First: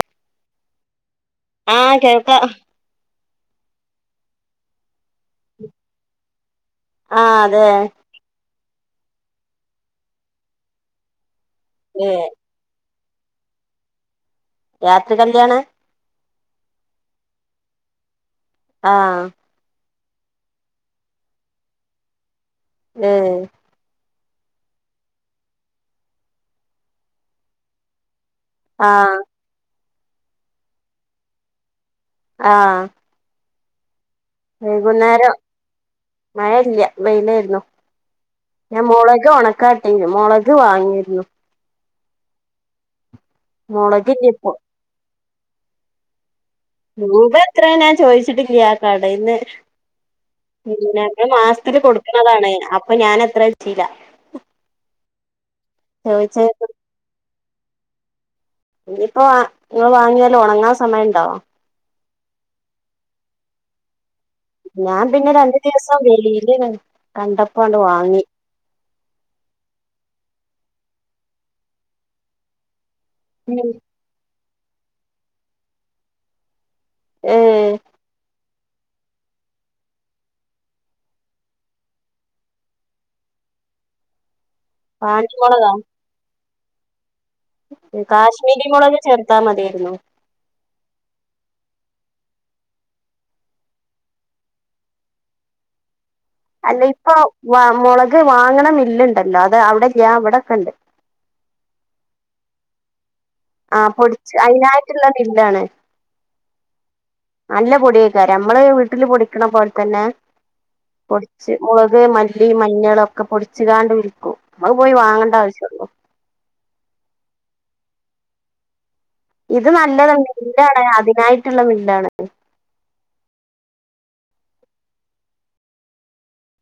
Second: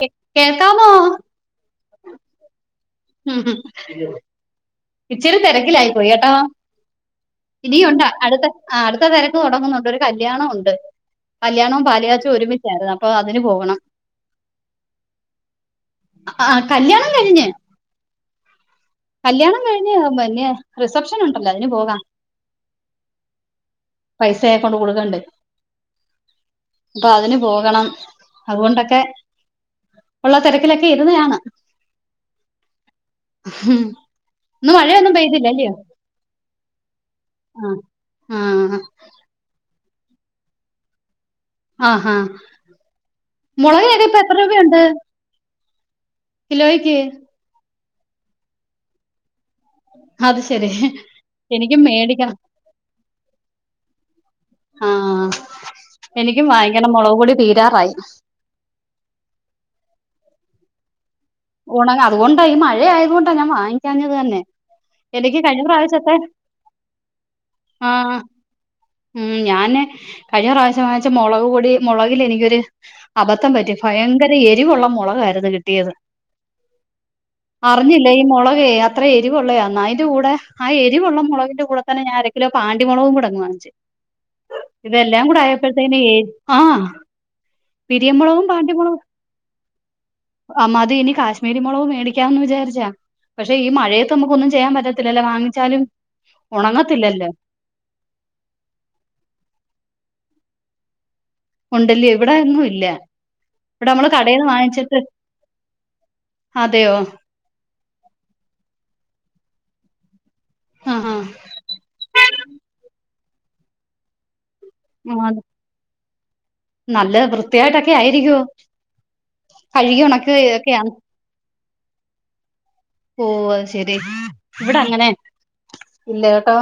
K കേക്കാമോ? ആ കേൾക്കാം. ഉ ഉം ഇച്ചിരി തെരക്കിലായിപ്പോയി ഏട്ടോ ആഹ് അതെ ഇനീയൊണ്ടോ അടുത്ത ആ അടുത്ത തെരക്ക് തുടങ്ങുന്നുണ്ട് ഒരു കല്യാണഒണ്ട്. കല്യാണോം ഏ പാല്കാച്ചും ഒരുമിച്ചാരുന്നപ് ഓ അതിന് പോകണം. രാത്രികല്യാണാ? ആ കല്യാണം കഴിഞ്ഞ്. ആ ഞ്ഞ് പിന്നേ റിസപ്ഷൻ ഉണ്ടല്ലോ, അതിന് പോകാ. ഉം പൈസയക്കൊണ്ട് കൊടുക്കണ്ട് അപ്പൊ അതിന് പോകണം അതുകൊണ്ടൊക്കെ ആഹ് ഉള്ള തിരക്കിലൊക്കെ ഇരുന്നയാണ് ആ ഹുമ് ഇന്ന് മഴയൊന്നും പെയ്തില്ല അല്ലയോ മഴ ഇല്ല വെയിലായിരുന്നു ആ ആ ഞാൻ മോളക് ഒണക്കാ [unintelligible] മുളക് വാങ്ങിരുന്നു ആ ഹ മുളകിനൊക്കെ ഇപ്പം മുളകില്ല എത്ര രൂപയുണ്ട്. കിലോയ്ക്ക് രൂപപത്രെണ് ചോയിച്ചിട്ടില്ല ആ കടെന്ന് അത് ശരി [unintelligible] മാസത്തില് എനിക്കും മേടിക്കണം കൊടുക്കുന്നതാണ് അപ്പൊ ഞാൻ എത്ര ചില ആ എനിക്കും വാങ്ങിക്കണം മുളക്പൊടി തീ.. [unintelligible] റായി ഇനിയിപ്പോ വ ങ്‌ഹേ വാങ്ങിയാലോ ഉണങ്ങാൻ സമയം ഉണ്ടോ [unintelligible] അതുകൊണ്ട ഈ മഴയായതുകൊണ്ടാ ഞാൻ വാങ്ങിക്കാഞ്ഞത് തന്നെ ഞാൻ പിന്നെ എനിക്ക് രണ്ടു കഴിഞ്ഞ ദിവസം പ്രാവശ്യത്തെ വെയില് ക കണ്ടപ്പോ അണ്ട് ആ വാങ്ങി. ഉം ഞാന് കഴിഞ്ഞ പ്രാവശ്യം വെച്ച മുളക് പൊടി മുളകിൽ എനിക്കൊരു അബദ്ധം പറ്റി ഭയങ്കര എരിവുള്ള മൊളകായിരുന്നു കിട്ടിയത് ഏ അറിഞ്ഞി ഷെ ഈ മൊളകേ അത്ര എരിവൊള്ളെയാന്ന് അയ്ന്റെ കൂടെ ആ എരിവൊള്ള മൊളകിന്റെ കൂടെ തന്നെ ഞാൻ അര കിലോ പാണ്ടി മൊളകും കൂടങ്ങ് വാങ്ങിച്ച് ഇതെല്ലാം കൂടെ പാണ്ടിമുളകാ ആയപ്പോഴത്തേന് ആ പിരിയൻ മൊളകും കാശ്മീരി പാണ്ടി മുളക് മൊളകും ചേർത്താ മതിയായിരുന്നു അ മതി ഇനി കാ മുളക് മേടിക്കാന്ന് വിചാരിച്ചാ പക്ഷെ ഈ മഴയത്ത് നമുക്ക് ഒന്നും ചെയ്യാൻ പറ്റത്തില്ലല്ലൊ വാങ്ങിച്ചാലും അല്ല ഇപ്പൊ ഉണങ്ങത്തില്ലല്ലോ വ മുളക് വാങ്ങണ മില്ല്ണ്ടല്ലോ അത് അവ്ടെ ല്യാ വ്ടെക്കണ്ട് ഉണ്ടല്ല്യോ ഇവിടെയൊന്നും ഇല്ല ആ ഇവിടെ നമ്മള് പൊടിച്ച് കടേന്ന് വാങ്ങിച്ചിട്ട് അയ്നായ്ട്ട്ള്ള മില്ലാണ് അതെയോ നല്ല പൊടിയെയ്ക്കാരം മ്മള് വീട്ടില് പൊടി ക്ക്ണ പോൽ തന്നെ ആഹാ പൊടിച്ച് മുളക് മല്ലി മഞ്ഞളൊ ക്കെ പൊടിച്ച്കാണ്ട് വിൽക്കും മ്മള് പോയി വാങ്ങണ്ട ആവശ്യൊള്ളൂ നല്ലത് വൃത്തിയായിട്ടൊക്കെ ആയിരിക്കുവോ ഇത് കഴുകി നല്ലതല്ലേ ഉണക്കി മില്ലാണ് ഒക്കെയാണ് അതിനായ്ട്ട്ള്ള മി താണത് ഓ അത്ശരി ഇവിടെ അങ്ങനെ ഇല്ല കെ ട്ടോ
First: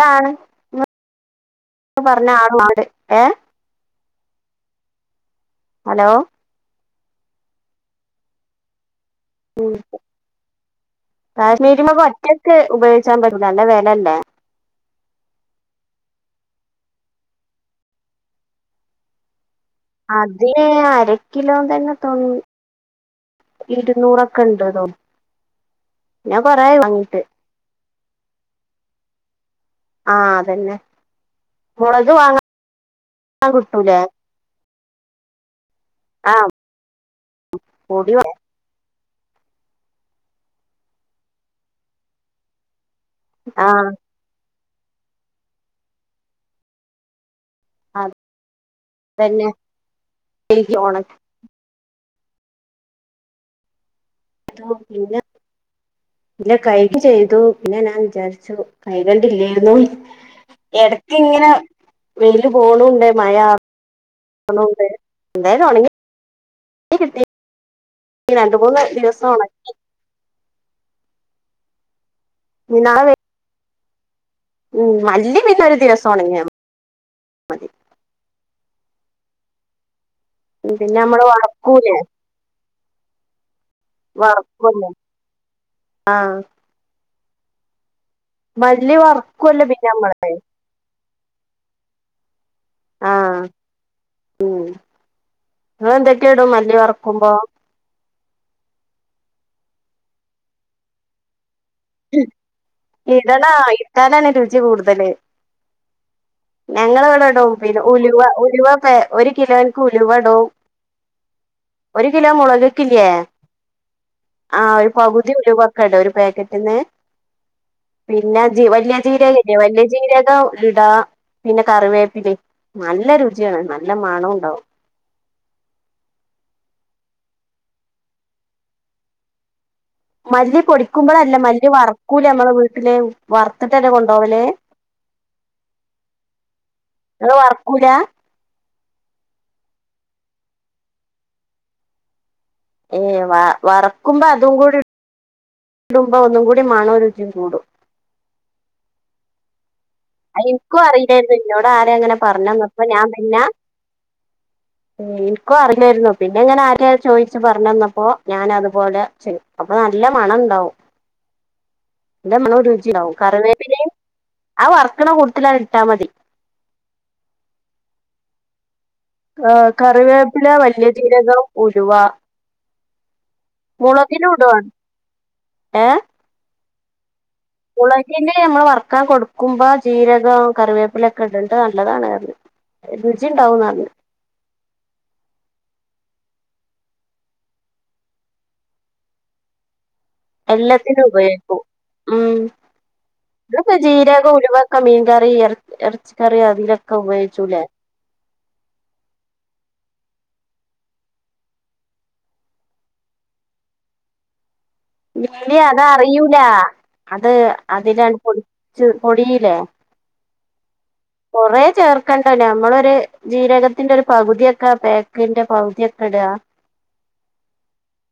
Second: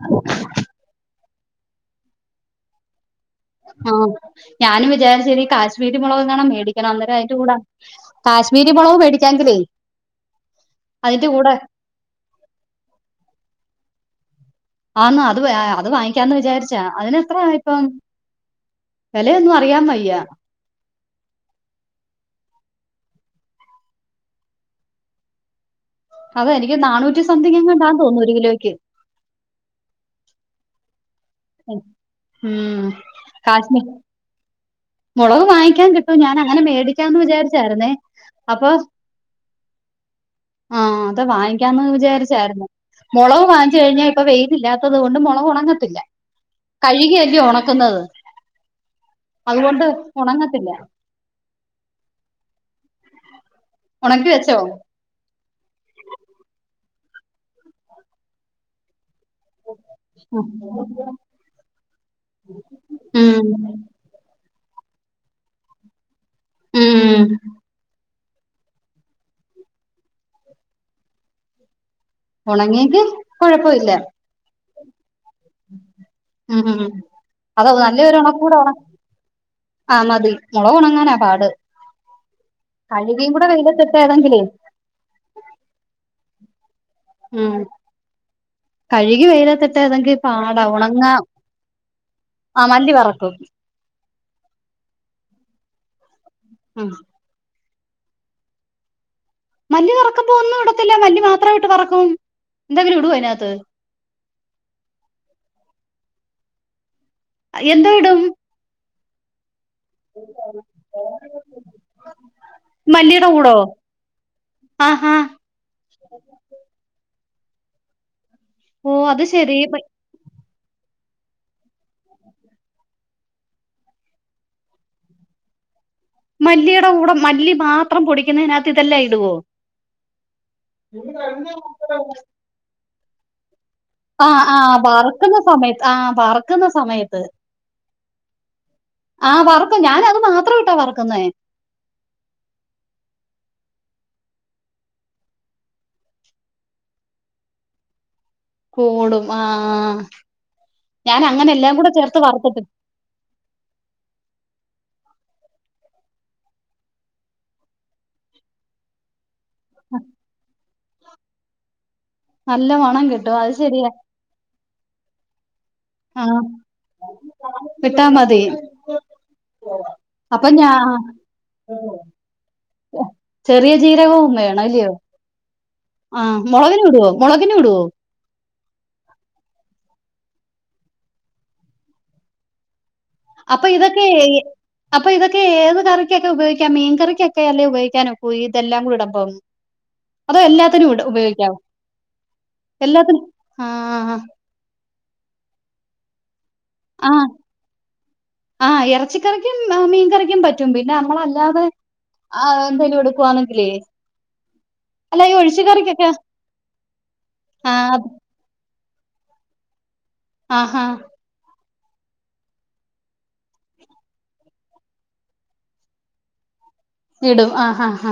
താണ് പ്പ പറഞ്ഞ ആറ് മാട് ആ ഞാനും വിചാരിച്ചത് കാശ്മീരി ഹലോ മുളകെങ്ങാണും മേടി ക്കണം അന്നേരം അയ്ന്റെ കൂടെ കാശ്മീരി മൊളക് മേടി ഉ കൂടെ കശ്മീരിമൊളക് ഒറ്റക്ക് ഉപയോഗിച്ചാൻ പറ്റൂല നല്ല വെലല്ലേ ആന്നും അത് അത് വാങ്ങിക്കാന്ന് വിചാരിച്ചാ അതിന് എത്രയാ ഇപ്പം വിലയൊന്നും അ അതിന് അരക്കിലോന്തന്നെ തൊ ഇര്നൂറൊക്കെണ്ട് തോ അത് എനിക്ക് നാനൂറ്റി സംതിങ്ങെങ്ങാണ്ടെന്ന് തോന്നുന്നു ഒരു കിലോയ്ക്ക് തന്നെ ഉം കാശ്മീ കിട്ടൂലേ മുളക് വാങ്ങി ങ്ങിക്കാൻ കിട്ടും ആ ഞാൻ അങ്ങനെ മേടിക്കാന്ന് വിചാരിച്ചായ്ര്ന്നേ പൊടി അപ്പൊ ആ അത് വാങ്ങിക്കാന്ന് വിചാരിച്ചായ്ര്ന്നു മൊളക് ആ വാങ്ങിച്ചു കഴിഞ്ഞാൽ ഇപ്പൊ വെയി ല്‌ല്ലാത്തത് കൊണ്ട് മൊളക് ഉണങ്ങത്തില്ല കഴുകി അല്ല്യോ ഒണ അ തന്നെ അതുകൊണ്ട് ഉണങ്ങത്തില്ല ഉണക്കി വെച്ചോ നോക്കില്ല ഇല്ല കൈ പ്പോ ചെയ്തു പിന്നെ ഞാൻ വിചാരിച്ചു കയി കണ്ടില്ലായിരുന്നു ഉം ഇടക്കിങ്ങനെ വെയില് പോണുണ്ട് മയ ഒണക്കുണൂണ്ട് എന്തായാലും ഒണങ്ങി ഉം ഈ രണ്ട് മൂന്ന് ദിവസം ഒണക്കി ഉണങ്ങിക്ക നാളെ കൊയ പോയില്ല ഉം മല്ലി പിന്നെ ഒരു ദിവസൊണങ്ങ്യ മ ഉം ഉം. അത് മതി [unintelligible] ആ മതി മൊളക് പിന്നെ ഉണങ്ങാനാ നമ്മള് പാട് വറക്കൂലേ കഴുകിയും കൂടെ വെയിലത്തിട്ട ഏതെങ്കിലേ വറക്കുവല്ലോ ഉം മല്ലി കഴുകി വറക്കുവല്ലോ വെയിലത്തിട്ട പിന്നെ നമ്മൾ ഏതെങ്കി പാട ഒണങ്ങാ ആ മല്ലി വറക്കും. ഉം [unintelligible] ക്കെ ഇടും മല്ലി ഉം. വറക്കുമ്പോ? മല്ലി വറക്കുമ്പോ ഒന്നും ഇടത്തില്ല മല്ലി മാത്രം. ഇടണോ [unintelligible] [unintelligible] കൂടുതല് [unintelligible] ഇടും ഉലുവ ഉലുവ ഒരു കിലോ ഉലുവടും ഒരു കിലോ മുളകക്കില്ലേ മല്ലിയുടെ കൂടോ ആ ഒരു ആഹാ പകുതി ഉലുവക്കെടോ ഒരു പാക്കറ്റ് പിന്ന ജ വല്യ ഓ അത് ജീരകല്ലെ ശരി വല്യ ജീരകം ട പിന്നെ കറിവേപ്പിലേം നല്ല നല്ല രുചിയാണ് നല്ല മണം ഉണ്ടാവും മല്ലിയുടെ കൂടെ മല്ലി മാത്രം പൊടിക്കുന്നതിനകത്ത് ഇതെല്ല ഇടുവോ മല്ലി പൊടിക്കുമ്പോളല്ല മല്ലി വറക്കൂലെ നമ്മളെ വീട്ടില് വർ ആ ആ വറക്കുന്ന സമയത്ത് ആ വറക്കുന്ന സമയത്ത് നിങ്ങള് വറക്കൂല ആ വർക്കും ഞാൻ അത് മാത്ര ഇട്ടാ വർക്കുന്നേ ഏ വ വറക്കുമ്പോ അതും കൂടി ഇട് ടുമ്പം ഒന്നും കൂടി മണോരുചിയും കൂടും- കൂടും ആഹ് - എനിക്കും അറിയില്ലായിരുന്നു ഇന്നോട് ആര അങ്ങനെ ചേർത്ത് വറുത്തിട്ട് പറഞ്ഞന്നപ്പോ ഞാൻ പിന്നെ- എനിക്കും അറില്ലായിരുന്നു പിന്നെ ഇങ്ങനെ ആരെയ ചോയിച്ചു പറഞ്ഞു തന്നപ്പോ ഞാന അതുപോലെ ചെയ്യും അപ്പൊ നല്ല മണ ഉണ്ടാവും നല്ല മണം രുചി ഉണ്ടാവും കിട്ടും അത് കറിവേപ്പിലയും ശരിയാ ആഹ് വെങ്ക്ണ കൊടുത്തില്ലായി ഇട്ടാ മതി വിട്ടാ മതി ആഹ് കറിവേപ്പില അപ്പൊ ഞാ വലിയജിരകം ഉലുവാ ചെറിയ മുളകിനു ജീരകവും വേണം ഇടുവാണ് അല്ലയോ ഏ ആഹ് മുളകിന് ഇടുവോ മുളകിന് ഇടുവോ മുളകിന്റെ നമ്മള് വർക്കാൻ കൊടുക്കുമ്പോ ജീരകവു കറിവേപ്പിലൊക്കെ ഇടിട്ട് നല്ലതാണത് അപ്പൊ ഇതൊക്കെ ഏ അപ്പൊ ഇതൊക്കെ ഏത് കറി കൊക്കെ ഉപോഗിക്കാം മീൻകറിക്കൊക്കെ അല്ലേ ഉയോഗിക്കാനൊക്കൂ ഇതെല്ലാം കൂഇട്മ്പോ എല്ലത്തിനും ഉപയോഗിക്കും ഉം എല്ലാത്തിനും ഇവിടൊക്കെ ആഹ് ജീരകം ഉലുവക്കെ മീൻ കറി എർ എർച്ചി കറി ആഹ് ആഹ് എറച്ചിക്കറിക്കും ആഹ് മീൻ കറി ക്കും പറ്റും പിന്നെ നമ്മള് അല്ലാതെ ആഹ് എന്തേലും എടുക്കു ആണെങ്കിലെ ഇല്ല അത് അറിയൂല അത് ആഹ് അതില [unintelligible] ച്ച് പൊടിയില്ലേ ആ ഹ കുറേ ചേർക്കണ്ടല്ലേ നമ്മളൊരു ജീരകത്തിന്റെ ഒരു പകുതിയൊക്കെ പേക്കിന്റെ പകുതിയൊക്കെ ഇട്കാ ഇടും ആഹ് ആഹ്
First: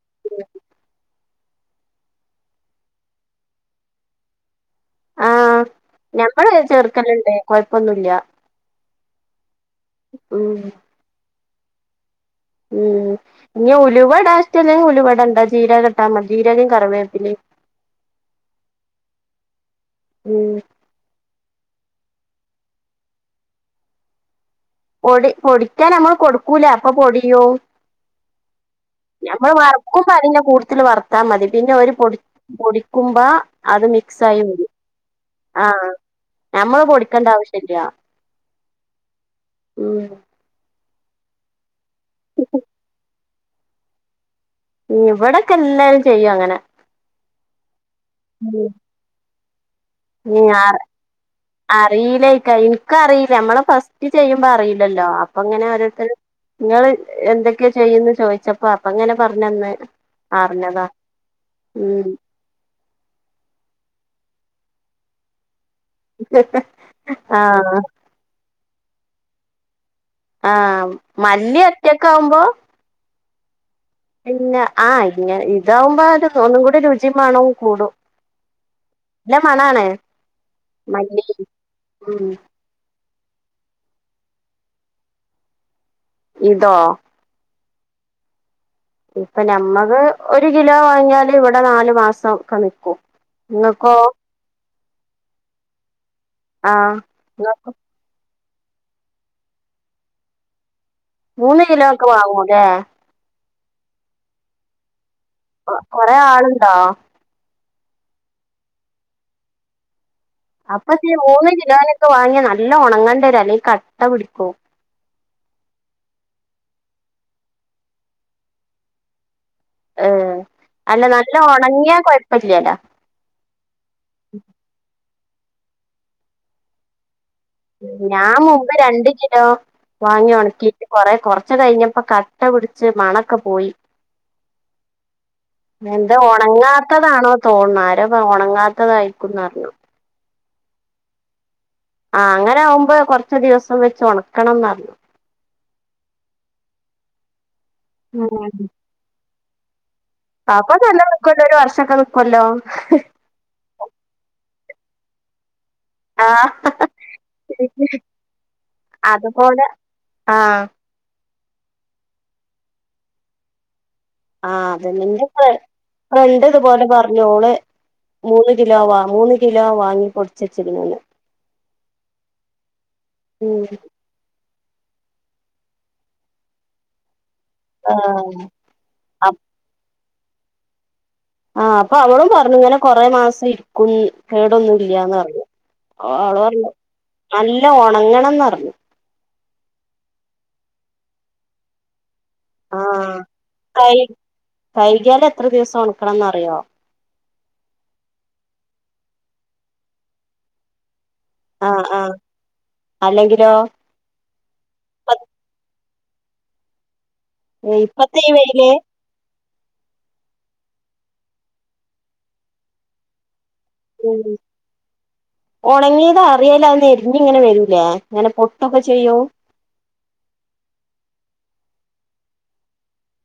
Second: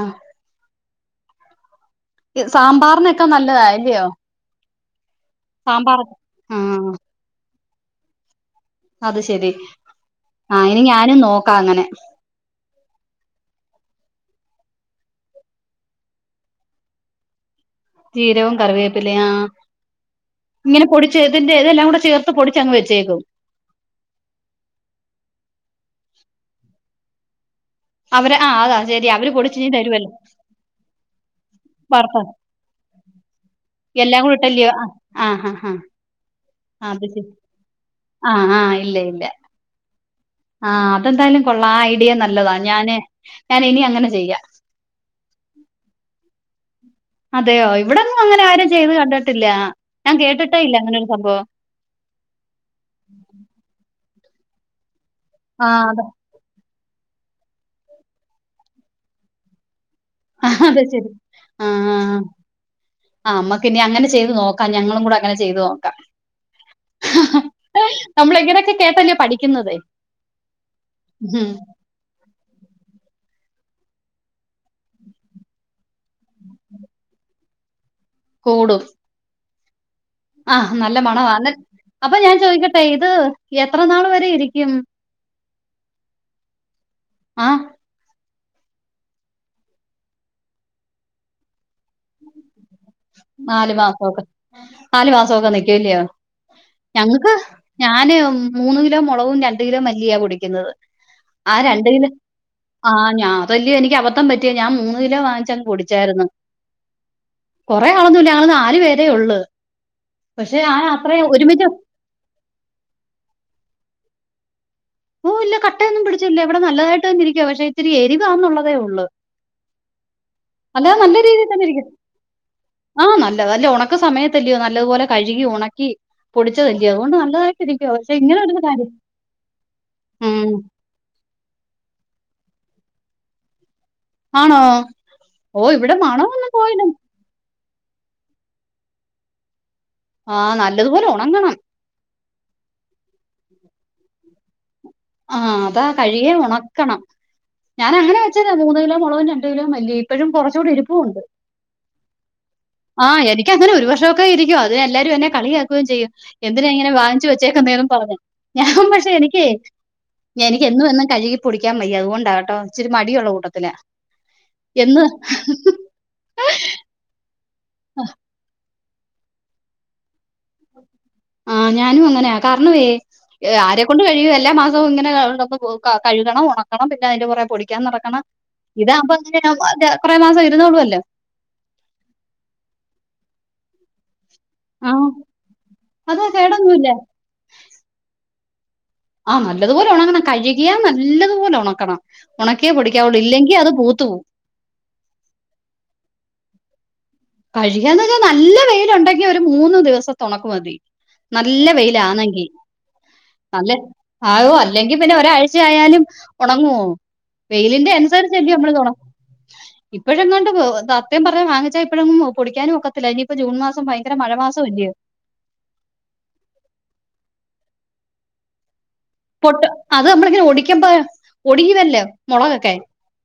ഇത് സാമ്പാറിനൊക്കെ നല്ലതാ അല്ലയോ ആ സാമ്പാറൊക്കെ ഞമ്മള് ആഹ് ചേർക്കല്ണ്ട് കൊഴപ്പൊന്നുല്ല അത് ശെരി ഉം ആ ഇനി ഞാനും നോ ക്ക അങ്ങനെ ഉം ഞ്ഞി ഉലുവ ഇടാൻ ഇഷ്ടല്ലെങ്കി ഉലുവ ഇടണ്ട ജീരകം ഇട്ട മതി ജീരകേം കറിവേപ്പിലേം ജീരകോം കറിവേപ്പിലേം ആ ഉം ഇങ്ങനെ പൊടിച്ച് ൻ്റെ ഇതെല്ലാം കൂടെ ചേർത്ത് പൊടിച്ചങ്ങ് വെച്ചേക്കും പൊടി പൊടിക്കാൻ നമ്മൾ കൊടുക്കൂലെ അപ്പൊ പൊടിയും അവര് ആഹ് അതാ ശെരി അവര് ഞമ്മൾ പൊടിച്ചിനി തരുവല്ലോ വറക്കുമ്പോ അതിന്റെ കൂട്ടത്തില് വറുത്താ മതി പിന്നെ ഓല് പൊടി വറുത്ത് പൊടിക്കുമ്പ അത് എല്ലാം മിക്സ് കൂടി ആയി വരും ഇട്ടല്ലയോ ആഹ് ആഹ് ആഹ് ആ ഞമ്മള് ആഹ് അത് പൊടിക്കണ്ട ശെരി ആവശ്യല്ല ആഹ് ആഹ് ഇല്ല ഇല്ല ഉം ആഹ് അതെന്തായാലും കൊള്ളാം ആ ഡിയ നല്ലതാ ഞാന് ഞാൻ ഇനി അങ്ങനെ ചെയ്യ ഇവിടെക്കെ എല്ലാരും ചെയ്യും അങ്ങനെ അതെയോ ഇവിടൊന്നും അങ്ങനെ ആരും ചെയ്ത് കണ്ടിട്ട് ട്ടില്ല ഉം അർ അറിയില്ല ട്ടോ ന്ക്ക അറിയില്ല നമ്മളെ ഫസ് ത് ചെയ്യുമ്പോ അറിയില്ലല്ലോ അപ്പൊ അങ്ങനെ ആഹ് അതാ. ഓരോരുത്തര് ഇങ്ങള് എന്തൊക്കെ ചെയ്യുന്നേ ചോയിച്ചപ്പോ അപ്പ ഇങ്ങനെ പറഞ്ഞന്ന് ഹ് അറിഞ്ഞതാ ഹ് ആ ഉം ആ ഞമ്മക്ക് ഇനി അങ്ങനെ ചെയ്ത് നോക്ക ആ ഞങ്ങളും കൂടെ അങ്ങനെ ചെയ്ത് നോ ഹ് ഹ് ഹ് ആഹ് നമ്മള് എങ്ങനെയൊക്കെ കേട്ട് പഠി ഇന്നതെ ആഹ് മല്ലി ഒറ്റയ്ക്കാമ്പോ? പിന്നെ ആ ഇങ്ങ ഇതാവുമ്പോ ത് ഒന്നും കൂടി രുചിമണോം കൂടും. കൂടും നല്ല മണാണ് ആഹ് നല്ല മല്ലി മണമാ ന്ന് അപ്പൊ ഉം ഞാൻ ചോയിക്കട്ടെ ഇത്. എത്ര നാള് വെരെയിരിക്കും? ഇതോ? [unintelligible] ഇപ്പൊ നമ്മക്ക് ഒരു കിലോ വാങ്ങിയാല് ഇവടെ നാലു മാസമൊക്ക് നി നലു മാസമൊക്കെ നാല് മാസൊക്കെ നിക്കും അല്ലയോ? ഞങ്ങക്ക് ആഹ് ഞാനു മൂന്ന് കിലോ മൊളവും രണ്ട് കിലോ മല്ലിയ പൊടിക്കുന്നത്. മൂന്ന് കിലോക്ക് വാങ്ങൂല്ലെ? തല്യോ എനിക്ക് അബത്തം പറ്റിയ ഞാൻമൂന്ന് ന്ന് കിലോ വാങ്ങിച്ച കൊറേ കുടിച്ചായിരുന്നു. ആളുണ്ടോ കൊറെേ ആളൊന്നുല്ല. ഞങ്ങള് നാല് പേരേ ഒള്ള്. അപ്പൊ ജ് മൂന്ന് കിലോനക്കെ വാങ്ങിയ നല്ല ഉണങ്ങേണ്ടര അല്ലെങ്കി ക അവിടിക്കോ? ഓ ഇല്ല കട്ടയൊന്നും പിടിച്ചില്ല. ഇവിടെ നല്ലതായിട്ട് തന്നിരിക്കുവ. പക്ഷെ ഇത്തിരി എരിവന്നുള്ളതേ ഒള്ള്. ആഹ്. അല്ലാതെ നല്ല രീതിയിൽ തന്നെ ഇരിക്കുന്നു. ആഹ് നല്ല നല്ല ഉണക്ക സമയത്തല്യോ നല്ലതുപോലെ കഴുകി ഉണക്കി പൊടിച്ചതല്ലിയോ അതുകൊണ്ട് നല്ല ഞാൻ മുമ്പ് രണ്ട് കിലോ വാങ്ങി ഉം ഒണക്കിട്ട് കൊറെ കൊറച്ച കഴിഞ്ഞപ്പ ക ട്ട പിടിച്ച് മണക്ക പോയി. ആണോ ഓ ഇവിടെ മാണോന്നു പോയില തോന്നാര ഒണങ്ങാത്തതായിരിക്കുന്നറഞ്ഞു. ആഹ് നല്ലതുപോലെ ഒണങ്ങണം. ആഹ് അങ്ങനെ ആവുമ്പം കൊറച്ച ദിവസം വെച്ച് ഒണക്കണംന്നറഞ്ഞു. ആഹ് അതാ കഴിയെ ഒണക്കണം. ഞാന അങ്ങനെച്ചത മൂന്ന് കിലോ മുളവിന് രണ്ട് കിലോ മല്ലിയി ഇപ്പഴും കുറച്ചൂടി അപ്പൊ ഇരിപ്പും നല്ല ഉണ്ട്. നിക്കുമല്ലോ ഒരു വർഷമൊക്കെ നിക്കുമല്ലോ ആ എനിക്കങ്ങനെ ഒരു വഷർക്കെ ഇരിക്കും അ ത് എല്ലാരും എന്നെ കളിയ ക്കുകയും ചെയ്യും ആ എന്തിന ഇങ്ങനെ വാങ്ങിച്ചു വെച്ചേക്കുന്നേന്നും പറഞ് ഞാൻ പക്ഷെ എനിക്കെ അതുപോലെ ആ എനിക്കെന്നുവെന്നു കഴുകാ - ഈ പൊടിക്കാൻ വയ്യ അതുകൊണ്ടാ കേട്ടോ ഇച്ചിരി മടിയുള്ള കൂട്ടത്തില. ആഹ് അത നിന്റെ ഫ്ര ഫ്രണ്ട് ഇതുപോലെ പറഞ്ഞുഓള് മൂന്ന് ദി കിലോ വ മൂന്ന് കിലോ വാങ്ങി പൊടിച്ചച്ചിരുന്നുന്ന്. ആഹ് ഞാനും അങ്ങനെയാ കാരണവേ ഉം ആരെക്കൊണ്ട് കഴിയും എല്ലാ മാസ വും ഇങ്ങനെ കഴുകണം ഒണക്കണം പിന്നെ അയിന്റെപുറ പൊടിക്കാൻ നടക്കണം ആഹ് ഇതാകുമ്പങ്ങ കൊറെറ മാസം ഇരുന്നോളുവല്ലോ. ആഹ് അപ്പൊ അവളും പറഞ്ഞു ഇങ്ങനെ കൊറെ മാസം ഇരിക്കും- കേടൊന്നും ആ ഇല്ല്യാന്ന് പറഞ്ഞു. അത് അവള് പറഞ്ഞു കേടൊന്നുമില്ല നല്ല ഒണങ്ങണംന്ന് റഞ്ഞു. ആ നല്ലതുപോലെ ഉണങ്ങണം കഴുകിയാ നല്ലതുപോലെ ഉണക്കണം ഉണക്കിയേ ആ പൊടിക്കാവുള്ളൂ ഇല്ലെങ്കിൽ അത് പൂത്തു കഴി പോകും കഴികായാല് എത്ര ദിവസം ഉണക്കണംന്ന് അറിയോ കഴികിയന്ന് നല്ല വെയിലൊണ്ടെങ്കി ഒരു മൂന്നു ദിവസത്തെ ഉണക്ക് മതി നല്ല ആഹ് ആഹ് വെയിലാന്നെങ്കി അല്ലെങ്കിലോ നല്ല ആയോ അല്ലെങ്കി പിന്നെ ഒരാഴ്ചയാലും- ഒണങ്ങുമോ വെയിലിന്റെ ഇപ്പത്തെ ഈ അനുസരിച്ചല്ലിയോ വെയില് [unintelligible] ഇപ്പഴെങ്ങാണ്ട് അ സത്യം പറഞ്ഞാ വാങ്ങിച്ചാൽ ഇപ്പഴൊന്നും പിടിക്കാനും ഒക്കത്തില്ല ഉ ഭയങ്കര മഴ മാസം അല്ലയോ ഒണങ്ങിയത് അറിയേല്ലാന്നേ അത് എരിഞ്ഞിങ്ങനെ വരും അല്ല അങ്ങനെ പൊട്ടൊക്കെ ചെയ്യും പൊട്ട് അത് നമ്മളിങ്ങനെ ഒടിക്കുമ്പ പൊടിയുവല്ലോ മൊളകൊക്കെ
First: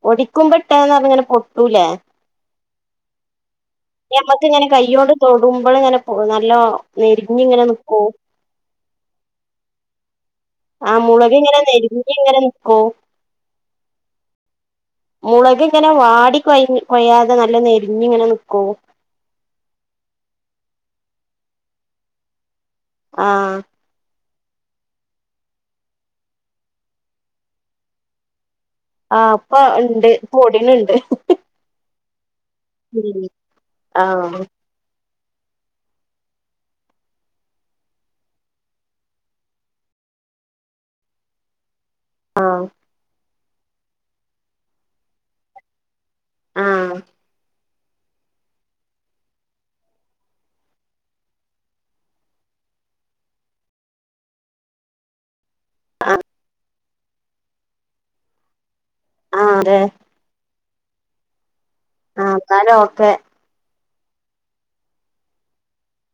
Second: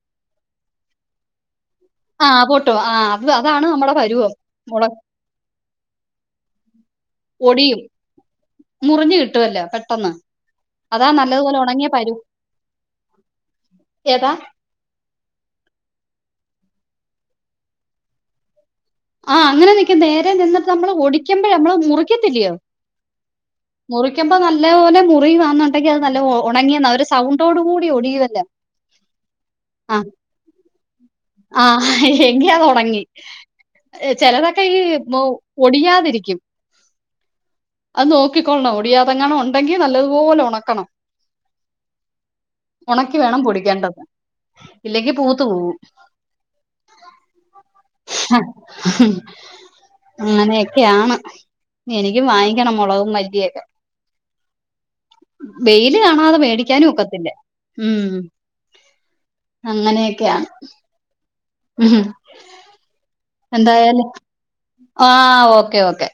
പോടിക്കുമ്പോ ഇട്ടതെന്ന് പറഞ്ഞാല് പൊ ട്ടുല്ലേ ആഹ് അപ്പ നമ്മക്ക് ഇങ്ങനെ കയ്യോണ്ട് തൊട്മ്പള് ഇങ്ങനെ നല്ലോ ഞെരിഞ് ഇങ്ങനെ ഒടിയും നിക്കോ. ഒന്ന് ആ മുളക് ഇങ്ങനെ നെരിഞ്ഞ് ഇങ്ങനെ നിക്കോ ഏതാ മുളക് ഇങ്ങനെ വാടി കൊയ്ഞ്ഞ് കൊഴയാതെ നല്ല നെര് ഞ്ഞ് ഇങ്ങനെ നിക്കോ? ആ അങ്ങനെ നിക്കും. നേരെ നിന്നിട്ട് നമ്മൾ ഒടിക്കുമ്പോഴ നമ്മള് മുറിക്കത്തില്ലയോ. ആഹ്. ക്കുമ്പോ നല്ല പോലെ മുറിയുവാന്നുണ്ടെങ്കി അത് നല്ല ഒണങ്ങിയെന്ന ഒരു സൗണ്ടോടു കൂടി ഒടിയുവല്ലാ. ആ അപ്പ ഇണ്ട്. പ്പ ഒടിണ് ണ്ട്. ആഹ്. ഇല്യാ അതൊണങ്ങി ണ്ട് ആഹ് ചെലതൊക്കെ ഈ ഒടിയാതിരിക്കും. അത് നോക്കിക്കൊള്ള്ണം. ഒടിയാതെങ്ങാനും ഒണ്ടെങ്കി നല്ലതുപോലെ ഒണക്കണം. ആഹ് ഒണക്കി വേണം പൊടി [unintelligible] ഇല്ലെങ്കി പൂത്ത് പോവും. ആഹ് അങ്ങനെയൊക്കെയാണ് എനിക്ക് വാങ്ങി ക്കണം മൊളകും മല്ലിയൊക്കെ. വെയില് കാണാതെ മേടിക്കാനും ഒക്ക തില്ല ഉം. ആഹ് അങ്ങനെയൊക്കെയാന്ന്. ആ കാലോക്കെ എന്തായാലും ആ ഓക്കെ ഓക്കെ.